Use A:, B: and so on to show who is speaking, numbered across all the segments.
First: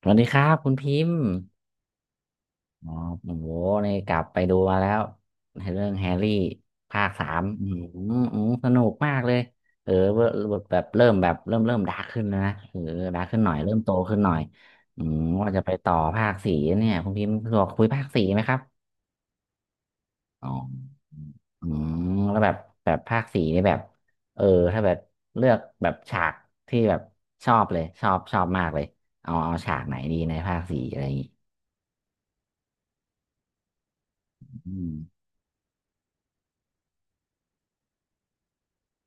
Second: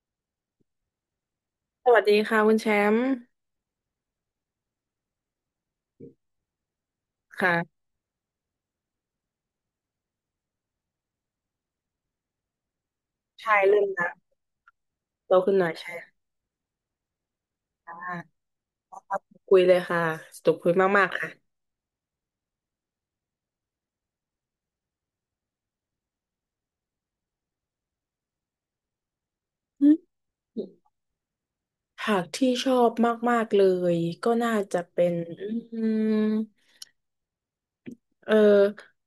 A: สวัสดีครับคุณพิมพ์
B: สวัสดีค่ะคุณแช
A: อ๋อ
B: มป์
A: โอ้โหนี่กลับไปดูมาแล้วในเรื่องแฮร์รี่ภาคสาม
B: ค่ะ
A: อืมสนุกมากเลย เออเวอร์แบบเริ่มแบบเริ่มดาร์กขึ้นแล้วนะเออดาร์กขึ้นหน่อ
B: ใช่
A: ยเริ่ม
B: เริ่ม
A: โตขึ้น
B: ละ
A: หน่อยอืม
B: โต
A: ว่า
B: ขึ้น
A: จะ
B: หน่
A: ไป
B: อย
A: ต่
B: ใช่
A: อภาคสี่เนี่ยคุณพิมพ์สะดวกคุย
B: ค
A: ภาค
B: ่ะ
A: สี่ไหมครับ
B: คุยเลยค่ะส
A: อ๋อ
B: นุกคุยมากๆค่ะ
A: อืมแล้วแบบแบบภาคสี่นี่แบบเออถ้าแบบเลือกแบบฉากที่แบบชอบเลยชอบมากเลยเอาฉาก
B: อื
A: ไหน
B: ม
A: ดีในภาคสี่อะไรอย่างงี้
B: หากที่ชอบมากๆเลยก็น่า
A: อื
B: จะ
A: ม
B: เป็นอืมเออ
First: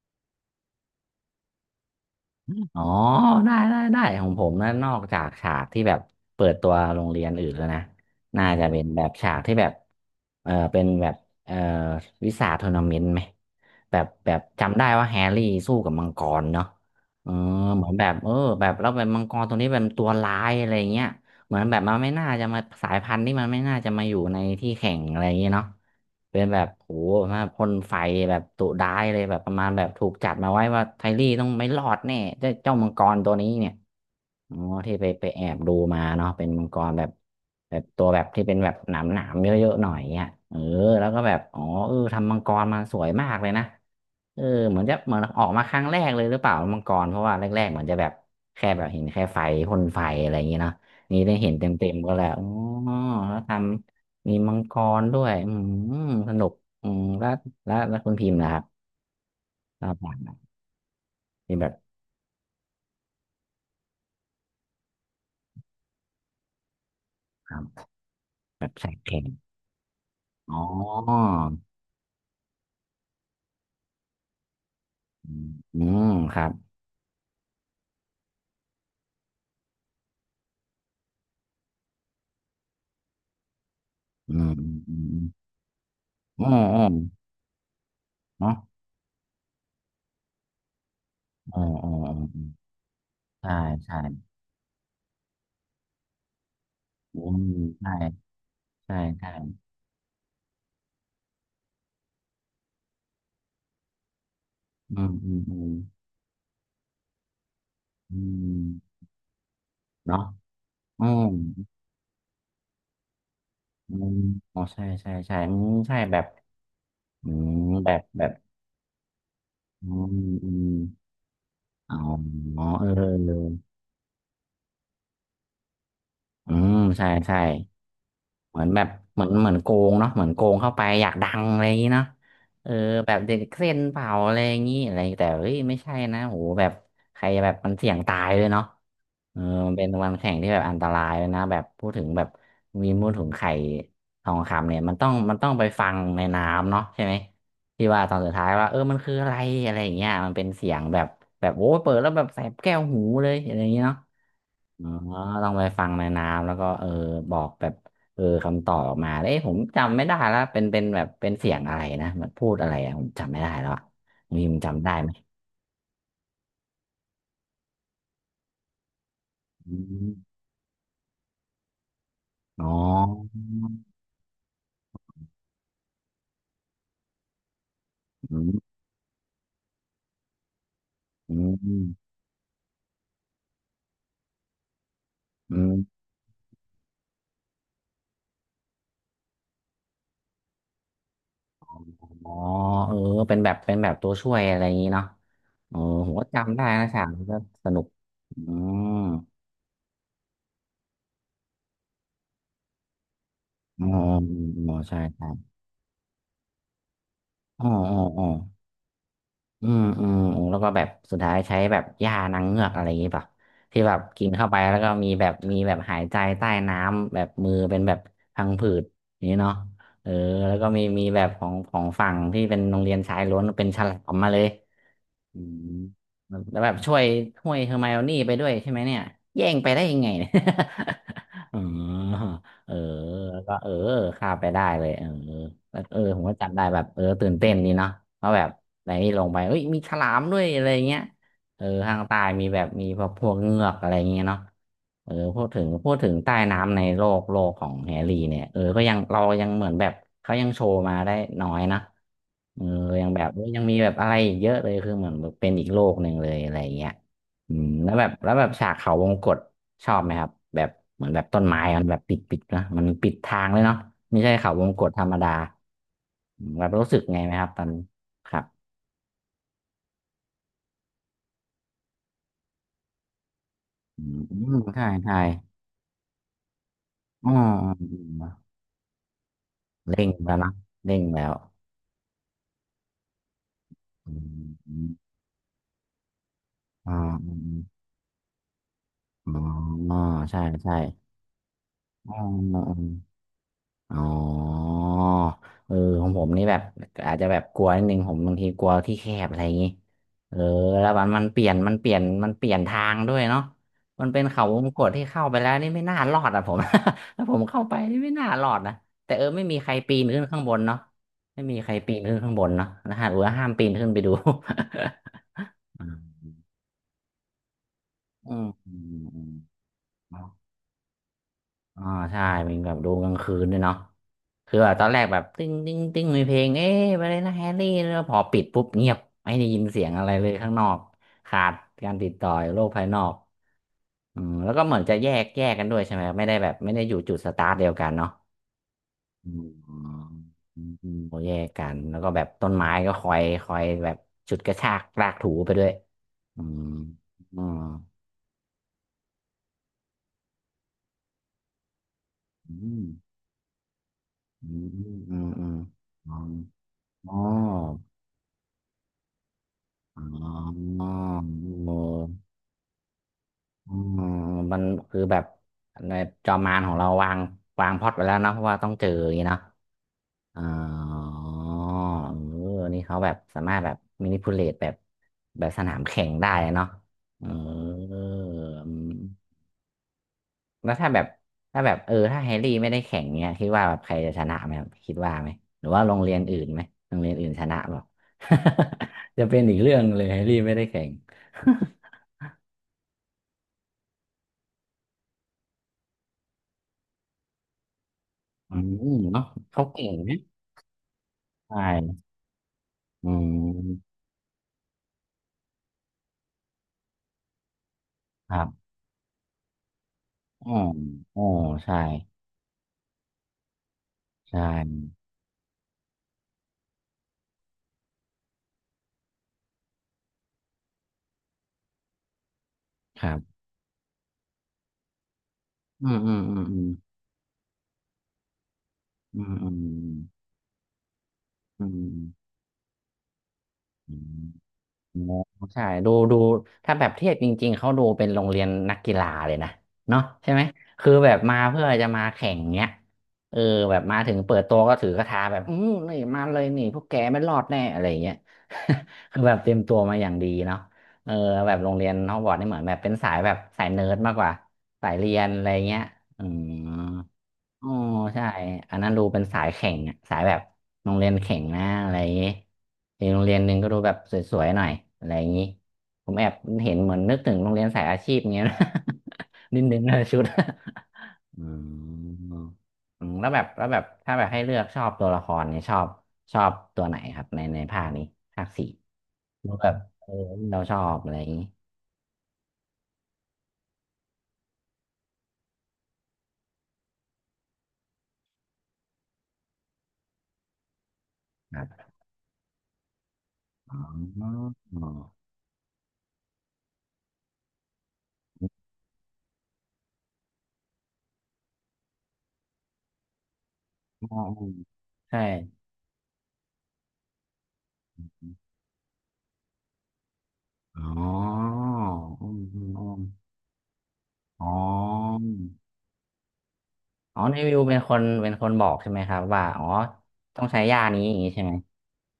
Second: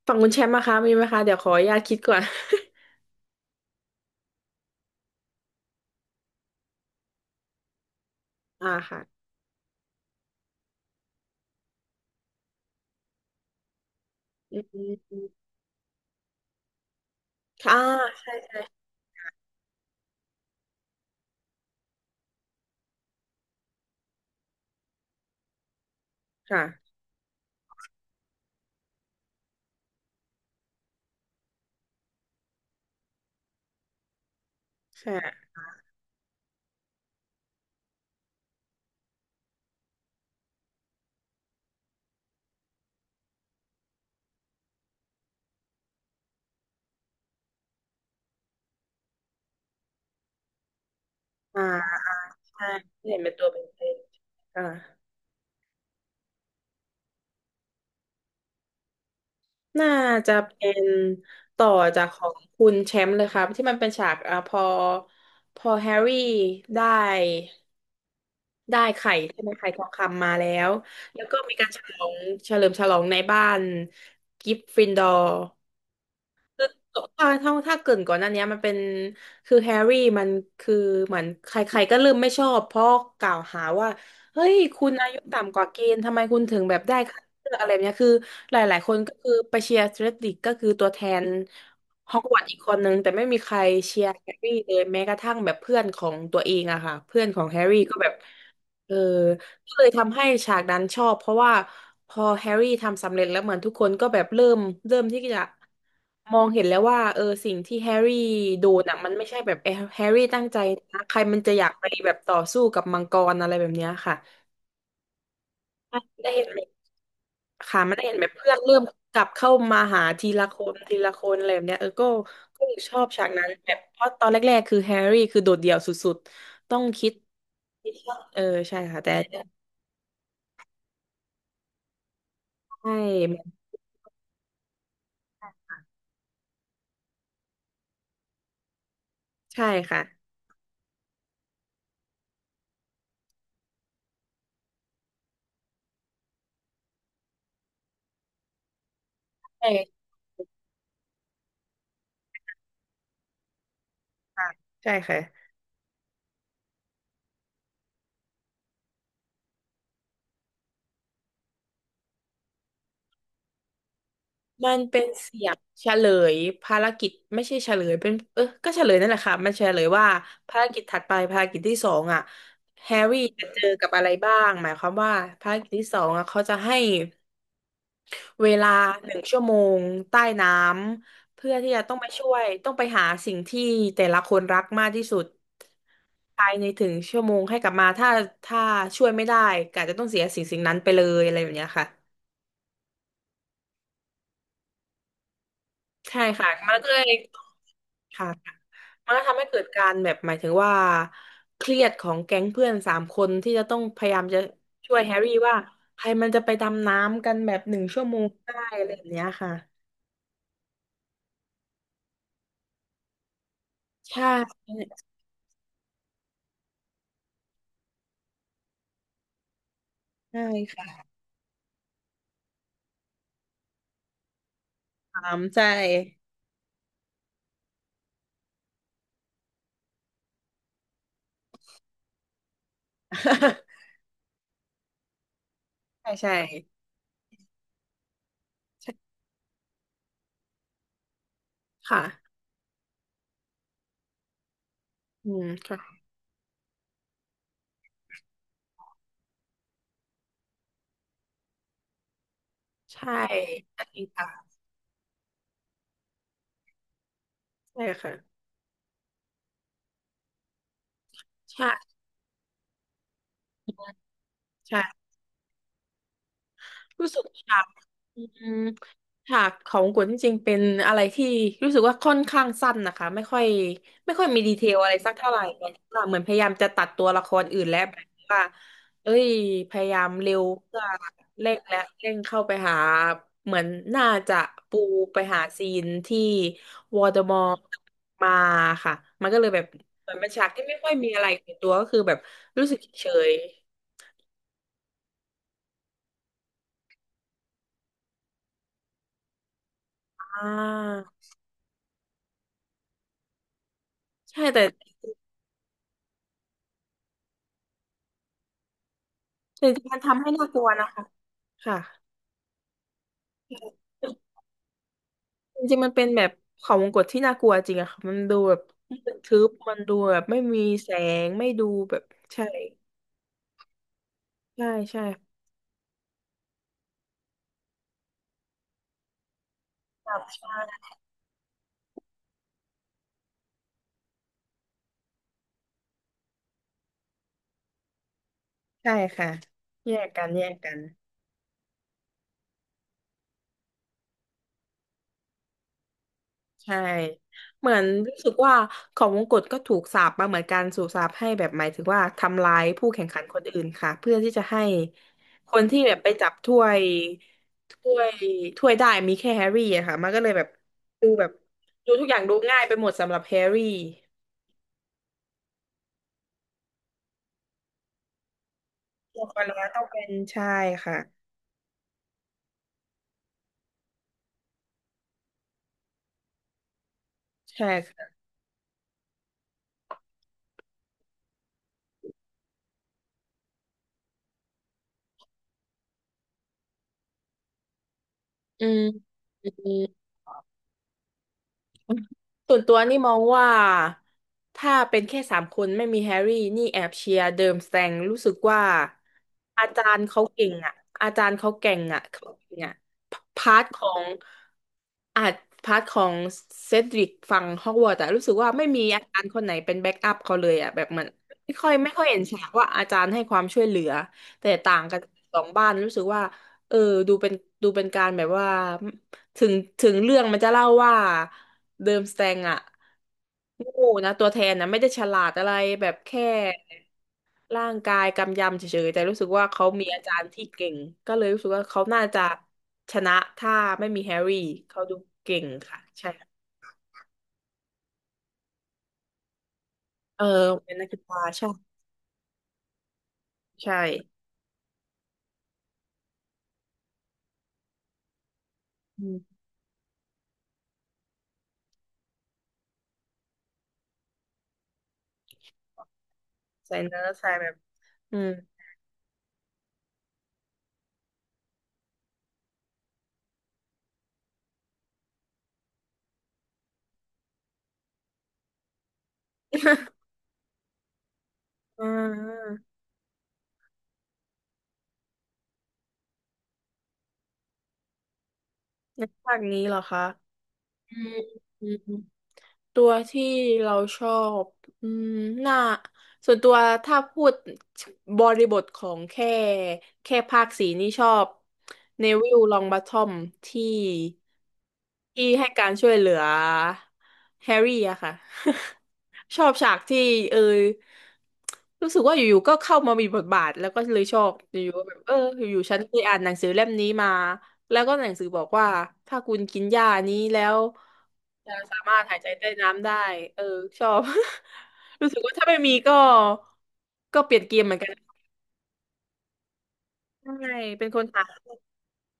B: ฝั่งคุณแชมป์นะคะมีไหมคะเดี๋ยวขออนุญาตคิดก่อน
A: อ๋อได้ของผมนะนอกจากฉากที่แบบเปิดตัวโรงเรียนอื่นแล้วนะน่า จะ
B: อ่า
A: เป็น
B: ค่ะ
A: แบบฉากที่แบบเป็นแบบเออวิสาทัวร์นาเมนต์ไหมแบบแบบ
B: อื
A: จำได้ว่าแฮร์รี่
B: ม
A: สู้กับมังกรเนาะเออ
B: ค่ะอ่า
A: เหมือนแบบ
B: ใช่
A: แบบแล้วแบบมังกรตัวนี้เป็นตัวร้ายอะไรเงี้ยเหมือนแบบมันไม่น่าจะมาสายพันธุ์นี่มันไม่น่าจะมาอยู่ในที่แข่งอะไรเงี้ยเนาะ เป็นแบบโห
B: ค่ะ
A: มาพ่นไฟแบบดุร้ายเลยแบบประมาณแบบถูกจัดมาไว้ว่าไทลี่ต้องไม่รอดแน่เจ้ามังกรตัวนี้เนี่ยอ๋อที่ไป
B: ใช่
A: ไปแอบดูมาเนาะเป็นมังกรแบบแบบตัวแบบที่เป็นแบบหนามเยอะๆหน่อยเนี่ยเออแล้วก็แบบอ๋อเออทำมังกรมาสวยมากเลยนะเออเหมือนจะเหมือนออกมาครั้งแรกเลยหรือเปล่ามังกรเพราะว่าแรกๆเหมือนจะแบบแค่แบบเห็นแค่ไฟพ่นไฟอะไรอย่างเงี้เนาะนี่ได้เห็น
B: อ่า
A: เต็มๆก็แล้วอ๋อ
B: ใช่เห็นเป็น
A: แล้ว
B: ตัว
A: ท
B: เป็นเอง
A: ำ มีมัง
B: ค่ะ
A: กรด้วยอืมสนุกอืมแล้วแล้วคุณพิมพ์นะครับร
B: น่า
A: อบหลั
B: จะ
A: ง
B: เป็น
A: มีแบ
B: ต่อ
A: บ
B: จากของคุณแชมป์เลยครับที่มันเป็นฉากอ่ะพอแฮร์รี่ได้
A: ครับแบบ
B: ได้
A: ใส่
B: ไข่
A: แข่ง
B: ใช่ไหมไข่ทองคำมาแล้
A: อ๋อ
B: วแล้วก็มีการฉลองเฉลิมฉลองในบ้านกริฟฟินดอร์
A: อืมอืมครับ
B: ถ้าถถ้าเกรินก่อนหน้านี้มันเป็นคือแฮร์รี่มันคือเหมือนใครๆก็เริ่มไม่ชอบเพราะกล่าวหาว่า
A: อื
B: เฮ้
A: ม
B: ยคุณ
A: อื
B: อายุ
A: ม
B: ต่ำกว่าเกณฑ์ทำไมคุณ
A: อืม
B: ถึ
A: อื
B: ง
A: ม
B: แบ
A: อื
B: บ
A: ม
B: ได้คัดเลือกอะไรแบบเนี้ยคือ
A: เนาะ
B: หลายๆคนก็คือไปเชียร์เดรดดิกก็คือตัวแทน
A: ออออเออเอ
B: ฮอกวอต
A: ม
B: ส์อีกคนนึงแต่ไม่มีใค
A: ใช่
B: ร
A: ใช่
B: เชียร์แฮร์รี่เลยแม้กระทั่งแบบเพื่อนของตัวเองอะค่ะ
A: อื
B: เพื่อนขอ
A: ม
B: งแฮร์รี่
A: ใช่
B: ก็แบบเอ
A: ใช่
B: อ
A: ใช่
B: ก็เลยทำให้ฉากนั้นชอบเพราะว่าพอแฮร์รี่ทำสำเร็จแล้วเหมือนทุกคนก็แบบเริ่มเริ่
A: อื
B: ม
A: ม
B: ที่
A: อืม
B: จะ
A: อืม
B: มองเห็นแล้วว่าเออสิ่งที่แฮร์
A: อื
B: รี่โดน
A: ม
B: อ่ะมันไม่ใช่แบบแฮแฮร์
A: เนาะ
B: รี่ตั้งใจนะ
A: อื
B: ใคร
A: ม
B: มันจะอยากไปแบบต่อสู้กับมังกรอะไรแบบเนี้ย
A: อื
B: ค่ะ
A: มอ๋อใช่ใช่ใช่อืมใช่แบบ
B: ได้เห็นแบบ
A: อืม
B: ค่ะ
A: แบ
B: มัน
A: บ
B: ได้เห็น
A: แบ
B: แบ
A: บ
B: บเพื่อนเริ่มกลับเข้ามา
A: อื
B: หา
A: ม
B: ทีละ
A: อื
B: ค
A: ม
B: นทีละคนอะไรแบบเนี้ยเออ
A: อ๋อ
B: ก็ก็
A: เอ
B: ชอบฉากนั้น
A: อ
B: แบบเพราะตอนแรกๆคือแฮร์รี่คือโดดเดี่ยวสุด
A: อื
B: ๆ
A: ม
B: ต้อง
A: ใช่
B: คิด
A: ใช่
B: เออ
A: เหมือน
B: ใช่
A: แบบ
B: ค่ะแต่
A: เหมือน
B: ใ
A: โกงเนาะเหมือนโกงเข้าไปอยากดังอะไรอย่างนี้เนาะเออ
B: ช
A: แบบเด็ก
B: ่
A: เส้นเผาอะไรอย่างนี้อะไรแต่เฮ้ยไม่ใช่นะโหแบบใครแบบมันเสี่ยงตายเลยเนาะเออ
B: ใช่
A: มันเป็น
B: ค่ะ
A: วันแข่งที่แบบอันตรายเลยนะแบบพูดถึงแบบมีมูลถุงไข่ทองคำเนี่ยมันต้องไปฟังในน้ำเนาะใช่ไหมที่ว่าตอนสุดท้ายว่าเออมันคืออะไรอะไรอย่างเงี้ยมันเป็นเสียงแบบแบบโอ้ยเปิดแล้วแบบแสบแก้วหูเลยอะไรอย่างเงี้ยเนาะ
B: ค่ะ
A: อ๋
B: ใช่ค่ะ
A: อต้องไปฟังในน้ำแล้วก็เออบอกแบบเออคำตอบออกมาเอ้ยผมจำไม่ได้แล้วเป็นแบบเป็นเสียงอะไรนะมันพูดอะไรอะผมจำไม่ได้แล้วอะมีม
B: มัน
A: จำได้
B: เป็น
A: ไหม
B: เสียงเฉลยภารกิจไม่ใช่เฉลยเป็นเออก็เฉลยนั่นแหละค่ะมันเฉ
A: อื
B: ลยว่า
A: ม
B: ภารกิจถัดไปภารกิจที่สองอ่ะ
A: อ๋อ
B: แฮร์รี่จะเจอกับอะไรบ้างหมายความว่าภารกิจที่สองอ่ะเขาจะให้
A: อื
B: เว
A: ม
B: ลาหนึ่งชั่วโมงใต้น้
A: อื
B: ำเพื่อที่จะต้องไป
A: ม
B: ช่วยต้องไปหาสิ่งที่แต่ละคนรักมากที่สุด
A: อืม
B: ภายในถึงชั่วโมงให้กลับมาถ้าช่วยไม่ได้ก็อาจจะต้องเสียสิ่งสิ่งนั้นไปเลยอะไรแบบเนี้ยค่ะ
A: อ๋อเออเป็นแบบเป็นแบบตัวช่วยอะไรอย่างนี้เนาะเออผม
B: ใช่
A: ก็
B: ค่ะ
A: จำได้
B: มัน
A: นะ
B: ก็เล
A: ฉาก
B: ย
A: นี้ก็สนุก
B: ค่ะ
A: อืม
B: มันก็ทำให้เกิดการแบบหมายถึงว่าเครียดของแก๊งเพื่อนสามคนที่จะต้อง
A: อ๋อ
B: พยายามจะ
A: อ๋อ
B: ช่ว
A: ใช่
B: ยแฮร์
A: ใช่
B: รี่ว่าใครมันจะไปดำน้ำกันแบบ
A: อ๋อ
B: หนึ่ง
A: อ๋อ
B: ชั่วโม
A: อ๋อ
B: งได้อะไรแบบเนี้ยค่ะ
A: อืมอืมอืมแล้วก็แบบสุดท้ายใช้แบบยานางเงือกอะไรอย่างงี้ป่ะที่แบบ
B: ใช่
A: กินเข้าไปแล้วก็มีแบบมีแบบหายใจใต้น้ำแบบมือเป็นแบบพังผืดอย่างนี้เนาะเออ
B: ใช่
A: แล้วก็มี
B: ค่ะ
A: แบบของฝั่งที่เป็นโรงเรียนชายล้วนเป็นฉลามมาเลย
B: ถา
A: อื
B: ม
A: ม
B: ใช่
A: แล้วแบบช่วยเฮอร์ไมโอนี่ไปด้วยใช่ไหมเนี่ยแย่งไปได้ยังไงเนี่ย อ๋อเออแล้วก็ เออข้ามไปได้เลย เออแล้วเออ
B: ใช่
A: ผม
B: ใช่
A: ก็จำได้แบบเออตื่นเต้นดีเนาะเพราะแบบไน
B: ใช่
A: นี่ลงไป เอ้ย มีฉลามด้วยอะไรเงี้ย เออข้างใต้
B: ค่ะ
A: มีแบบมีพวกเงือกอะไรอย่างเงี้ยเนาะเออ
B: อื
A: พู
B: ม
A: ดถึง
B: ค่ะ
A: พูดถึงใต้น้ำในโลกของแฮร์รี่เนี่ยเออก็ยังเรายังเหมือนแบบเขายังโชว์มาได้น้อยนะเออยัง
B: ใช่
A: แบบยังมี
B: ใช่
A: แบบอะไรอีก
B: ค่ะ
A: เยอะเลยคือเหมือนแบบเป็นอีกโลกหนึ่งเลยอะไรอย่างเงี้ยอืม
B: ใช่
A: แล้วแบบ
B: ค่ะ
A: แล้วแบบฉากเขาวงกตชอบไหมครับแบบเหมือนแบบต้นไม้
B: ใช่
A: มันแบบปิดนะมันปิดทางเลยเนาะไม่ใช่เขาวงกตธร
B: ใช่
A: รมดาอืมแบบรู้สึก
B: รู้
A: ไง
B: สึก
A: ไหมครับ
B: ฉา
A: ตอ
B: ก
A: น
B: อื
A: ครับ
B: มฉากของกุนจริงๆเป็นอะไรที่รู้สึกว่าค่อนข้างสั้นนะคะไม่ค่อย
A: อื
B: ไม่ค่อยมีดี
A: ม
B: เทล
A: ใช่
B: อะไรสัก
A: ใช่
B: เท่าไหร่เหมือนว่าเหมือนพยายามจะตัดตัวละค
A: อ่
B: รอื่นแล้ว
A: า
B: แบบว่าเอ้ยพยายา
A: เร่ง
B: มเร็
A: แล้ว
B: ว
A: นะ
B: เพื่อ
A: เร่งแล้ว
B: เร่งและเร่งเข้าไปหาเหมือนน่า
A: อื
B: จะปู
A: ม
B: ไปหาซีนที่
A: อ่า
B: วอร์ดอ
A: อื
B: มอร์
A: ม
B: มาค่ะมั
A: อ๋
B: นก็เลยแบบ
A: อ
B: เหมือนเป็น
A: ใช่
B: ฉากที่
A: ใช่
B: ไม่ค่อยมีอะไรในตัวก็คือแบ
A: อ๋
B: บ
A: อ
B: รู้สึกเฉย
A: อ๋อเออของผมนี่แบบอาจจะแบบกลัวนิดนึงผมบางทีกลัวที่แคบอะไรอย่างงี้
B: ๆ
A: เออ
B: อ่า
A: แล้วมันมันเปลี่ยนทางด้วยเนาะมันเป็น
B: ใช่
A: เขาว
B: แต่
A: งกตที่เข้าไปแล้วนี่ไม่น่ารอดอ่ะผม ถ้าผมเข้าไปนี่ไม่น่ารอดนะแต่ไม่มี
B: จ
A: ใคร
B: ริงๆ
A: ปี
B: มัน
A: นขึ้
B: ทำ
A: น
B: ให้
A: ข้าง
B: น่า
A: บ
B: ก
A: น
B: ลัว
A: เนาะ
B: นะคะ
A: ไม่มีใคร
B: ค่ะ
A: ปีนขึ้นข้างบนเนาะนะฮะหรือว่าห้ามปีนขึ้นไปดู
B: จริง
A: อ่
B: ๆมันเป็นแบ
A: า
B: บเขาวงกตที่น่ากลัวจริงอะค่ะมัน
A: อื
B: ดู
A: ม
B: แบบ
A: อืมอืม
B: ทึบมันดูแบบ
A: เนาะ
B: ไม่มีแสง ไม่ดู
A: อ่า
B: แบบ
A: ใช่
B: ใช่
A: เป็นแบบดูกลางคืนด้วยเนาะคือ
B: ใช่
A: แบบตอนแร
B: ใช่
A: กแบบ
B: ค
A: ติ้งติ้งติ้งมีเพลงเอ๊ะไปเลยนะแฮร์รี่แล้วพอปิดปุ๊บเงียบไม่ได้ยินเสียงอะไร
B: รับ
A: เลยข้าง
B: ใช่
A: นอกขาดการติดต่อโลกภายนอกอืมแล้วก็เหมือนจะแยกกันด้วยใช่ไหมไม่ได้แบบไม่ได้อยู่จุดสตาร์ทเดียวกันเนาะ
B: ใช่
A: อื
B: ค่ะ
A: มอื
B: แยกกันแยก
A: ม
B: กัน
A: อืมโอแยกกันแล้วก็แบบต้นไม้ก็คอยแบบฉุดกระชากลากถูไปด้วยอืม
B: ใช่
A: อืม
B: เหมือนรู้สึกว่าของมงกุฎก็ถูกสาปมาเหมือนกันสูบสาปให้แบบหมายถึงว่าทำ
A: อื
B: ร้าย
A: ม
B: ผู้แข่งขันคนอื่นค่ะเพื่อที่จะ
A: อื
B: ให้
A: มอืมอื
B: ค
A: ม
B: นที่แบบไปจับถ้วย
A: อ๋อ
B: ถ้วยถ้วยได้มีแค่แฮร์รี่อะค่ะ
A: อ๋อ
B: มันก็เลยแบบ
A: อ๋อ
B: ดูแบบ
A: เอ
B: ดูทุกอย่าง
A: อ
B: ดูง่ายไปหมดสำหรับแฮร์รี่
A: อืมมันคือแบบในจอมมารของเราวางพล็อตไว้แล้วเนาะเพราะว่าต้องเจออย่าง
B: ตั
A: นี้
B: วค
A: เนาะ
B: นแล้วต้องเป็น
A: อ๋อ
B: ใช่ค่ะ
A: เออนี่เขาแบบสามารถแบบมินิพูเลตแบบแบบสนามแข่งได้เนาะเอ
B: ใช่
A: อ
B: ค่ะ
A: แล้วถ้าแบบถ้าแบบถ้าแฮร์รี่ไม่ได้แข่งเนี้ยคิดว่าแบบใครจะชนะไหมครับคิดว่าไหมหรือว่าโรงเรียนอื่นไหมโรงเรียนอื่นชนะเปล่า
B: อืม
A: จะเป็นอีกเรื่องเลยแฮร์รี่ไม่ได้แข่ง
B: ส่วนตัวนี่มองว่าถ้าเป็นแค่สามคนไม่มีแฮร์รี่นี่แอบเชียร์เดิมสแตงรู้สึก
A: อื
B: ว่า
A: มเนาะเขา
B: อาจา
A: เก่ง
B: รย์
A: นะ
B: เขาเก่งอ่ะอาจารย์เขา
A: ใช
B: เก่งอ่ะ
A: ่
B: เขาเก่งอ่ะ
A: อื
B: พาร์ทขอ
A: ม
B: งอาจพาร์ทของเซดริกฝั่งฮอกวอตส์แต่รู้
A: ค
B: สึก
A: รับ
B: ว่าไม่มีอาจารย์คนไหนเป็นแบ็กอัพเขาเล
A: อ๋อ
B: ยอ่ะแบบเหมือน
A: อ๋อ
B: ไม่ค่อย
A: ใช่
B: ไม่ค่อยเห็นฉากว่าอาจารย์ให้ความช่วยเหลือ
A: ใช
B: แต่ต่าง
A: ่
B: กันสองบ้านรู้สึกว่าเออดูเป็นดูเป็นการแบบว่า ถึงถึงเรื่องมันจะเล่าว่าเดิมสแตงอะ
A: ครับ
B: โง่นะตัวแทนนะไม่ได้ฉลาดอะไร
A: อื
B: แบบ
A: มอืม
B: แค่
A: อืม
B: ร่างกายกำยำเฉยๆแต่รู้
A: อื
B: สึก
A: ม
B: ว่า
A: อื
B: เขามี
A: ม
B: อาจารย์ที่เก่งก็เลยรู้สึก
A: อื
B: ว่า
A: มอื
B: เขา
A: ม
B: น่าจะชนะถ้าไม่
A: อื
B: มีแฮ
A: ม
B: ร์รี่เขาดู
A: อ๋อ
B: เก่ง
A: ใช่
B: ค่ะ
A: ดู
B: ใช่
A: ดูถ้าแบบเทียบจริงๆเขาดูเป็นโรงเรียนนักกีฬาเลยนะเนาะ
B: เออ
A: ใช่ไหม
B: เป็นนัก
A: คือ
B: กี
A: แบบ
B: ฬา
A: มา
B: ใช่
A: เพื่อจะมาแข่งเนี้ยเออ
B: ใช่
A: แบบมาถึงเปิดตัวก็ถือกระทาแบบอืมนี่มาเลยนี่พวกแกไม่รอดแน่อะไรอย่างเงี้ย
B: อื
A: คือแบ
B: ม
A: บเตรียมตัวมาอย่างดีเนาะเออแบบโรงเรียนฮอกวอตส์นี่เหมือนแบบเป็นสายแบบสายเนิร์ดมากกว่าสายเรียนอะไรเงี้ยอืม
B: ใส่เนื้อใส่แบบ
A: อ๋อ
B: อื
A: ใช่
B: ม
A: อันนั้นดูเป็นสายแข่งอะสายแบบโรงเรียนแข่งนะอะไรอย่างงี้อีกโรงเรียนหนึ่งก็ดูแบบสวยๆหน่อยอะไรอย่างงี้ผมแอบเห็นเหมือนนึกถึงโรงเรียนสายอาชีพเงี้ยนะ นิดนึงนะ ชุดอื
B: อ่
A: ม
B: า
A: อืมแล้วแบบแล้วแบบถ้าแบบให้เลือกชอบตัวละครเนี่ยชอบชอบตัวไหนครับในในภาคนี้ภาคสี่
B: ในภาค
A: ดู
B: นี้
A: แบ
B: เห
A: บ
B: รอคะ
A: เออเราชอ
B: อื
A: บอะไร
B: ม
A: อย่างงี้
B: อืม ตัวที่เราชอบอืมน่าส่วนตัวถ้าพูดบริบทของแค่ภาคสีนี่ชอบ
A: ครับ
B: เนวิลลองบ o ทอมที่
A: อ๋ออ๋อ
B: ที่ให้การช่วยเหลือแฮร์รี่อะค่ะ ชอบฉากที่เออรู้สึกว่าอยู่ๆก็เข้ามามีบทบาทแล้วก็เลย
A: อ๋
B: ช
A: อ
B: อบอยู่ๆก็แบบเออ
A: ใช่
B: อยู่ๆฉันเคยอ่านหนังสือเล่มนี้มาแล้วก็หนังสือบอกว่าถ้าคุณกินยานี้แล้ว
A: อ๋อ
B: จะ
A: อื
B: สา
A: ม
B: มารถหาย
A: อื
B: ใจ
A: ม
B: ใต้
A: อื
B: น้ำได้
A: ม
B: เออชอบ
A: อ๋
B: รู้สึก
A: อ
B: ว่าถ้าไม่มีก็
A: อ๋
B: ก็
A: อ
B: เป
A: ใน
B: ลี่ยน
A: วิ
B: เก
A: ว
B: มเห
A: เป็
B: มือ
A: น
B: นกั
A: ค
B: น
A: นเป็นคนบอกใช่ไหมครับว่าอ๋อต้อง
B: ใช่
A: ใช้ยา
B: เป็นค
A: นี้
B: น
A: อย่าง
B: หา
A: นี้ใช่ไหม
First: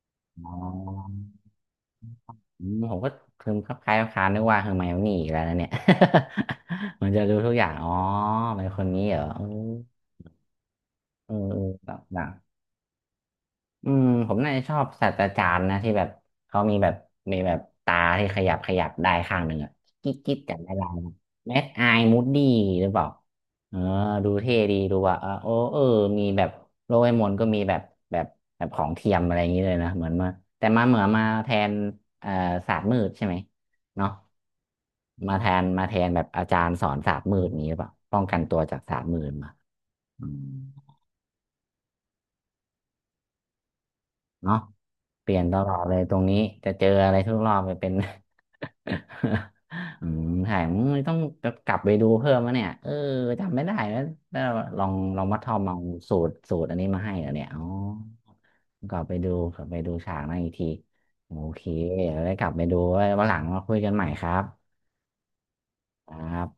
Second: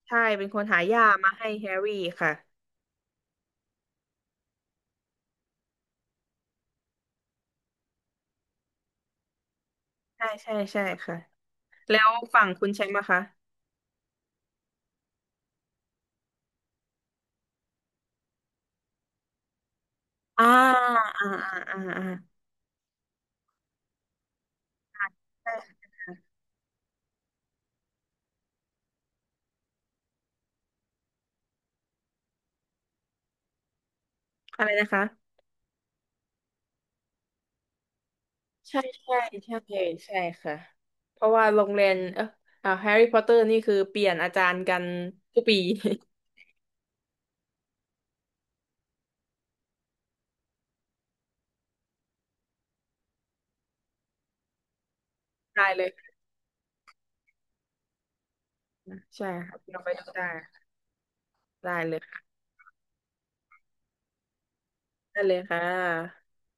B: ใช่เป็น
A: อ๋
B: คนหายา
A: อ
B: มาให้แฮร์รี่ค่ะ
A: อืมผมก็คือคลับคล้ายคล้ายนึกว่าเฮอร์ไมโอนี่อีกแล้วนะเนี่ย เหมือนจะรู้ทุกอย่างอ๋อเป็นคนนี้เหรอเออ
B: ใช่ ใช่ ใช่ค่ะ
A: เออเอ
B: แล้ว
A: อ
B: ฝั่งคุณแชมป์อะคะ
A: อืมผมน่าจะชอบศาสตราจารย์นะที่แบบเขามีแบบมีแบบตาที่ขยับขยับได้ข้างหนึ่งอะกิ๊กกิ๊ก
B: อ่า
A: กันได้ลาย
B: อ่า
A: แมท
B: อ่า อ่า
A: ไอ
B: อ่า
A: มูดดี้หรือเปล่าเออดูเท่ดีดูว่าเออ
B: ใช
A: โอ้เออ
B: ่
A: มีแบบโลเอมอนก็มีแบบแบบแบบของเทียมอะไรอย่างนี้เลยนะเหมือนมาแต่มาเหมือนมาแทนเอ่อศาสตร์มืดใช่ไหมเนาะ
B: อะไรนะคะ
A: มาแทนแบบอาจารย์สอนศาสตร์มืดนี้หรือเปล่าป้องกันตัวจา
B: ใช่
A: กศาสตร์
B: ใช่
A: มืดมา
B: ใช่ ใช่
A: อืม
B: ค่ะ เพราะว่าโรงเรียนแฮร์รี่พอตเตอร์นี่คือเปลี่ยนอาจา
A: เนาะ
B: รย์กัน
A: เปลี่
B: ทุ
A: ยน
B: ก
A: ต
B: ปี
A: ลอดเลยตรงนี้จะเจออะไรทุกรอบไปเป็น อืมถ่ายมึงต้องกลับไปดูเพิ่มนะเนี่ยเออจำไม่ได้แล้วแล้วลองลองมาทอ ม
B: ได้
A: เอา
B: เลย
A: สู
B: ค่ะ
A: ตรสูตรอันนี้มาให้เหรอเนี่ยอ๋อกลับไป
B: ใช่
A: ดู
B: ค่ะ
A: กลับไป
B: เราไป
A: ดู
B: ดู
A: ฉาก
B: ได้
A: นั้นอีกทีโอเค
B: ได้เลย
A: เดี๋ยวได้
B: ค่ะ
A: กลับไปดูไว้วันหลังมาคุยกันใหม่ครับ
B: ได้เลยค่
A: ค
B: ะ
A: รับ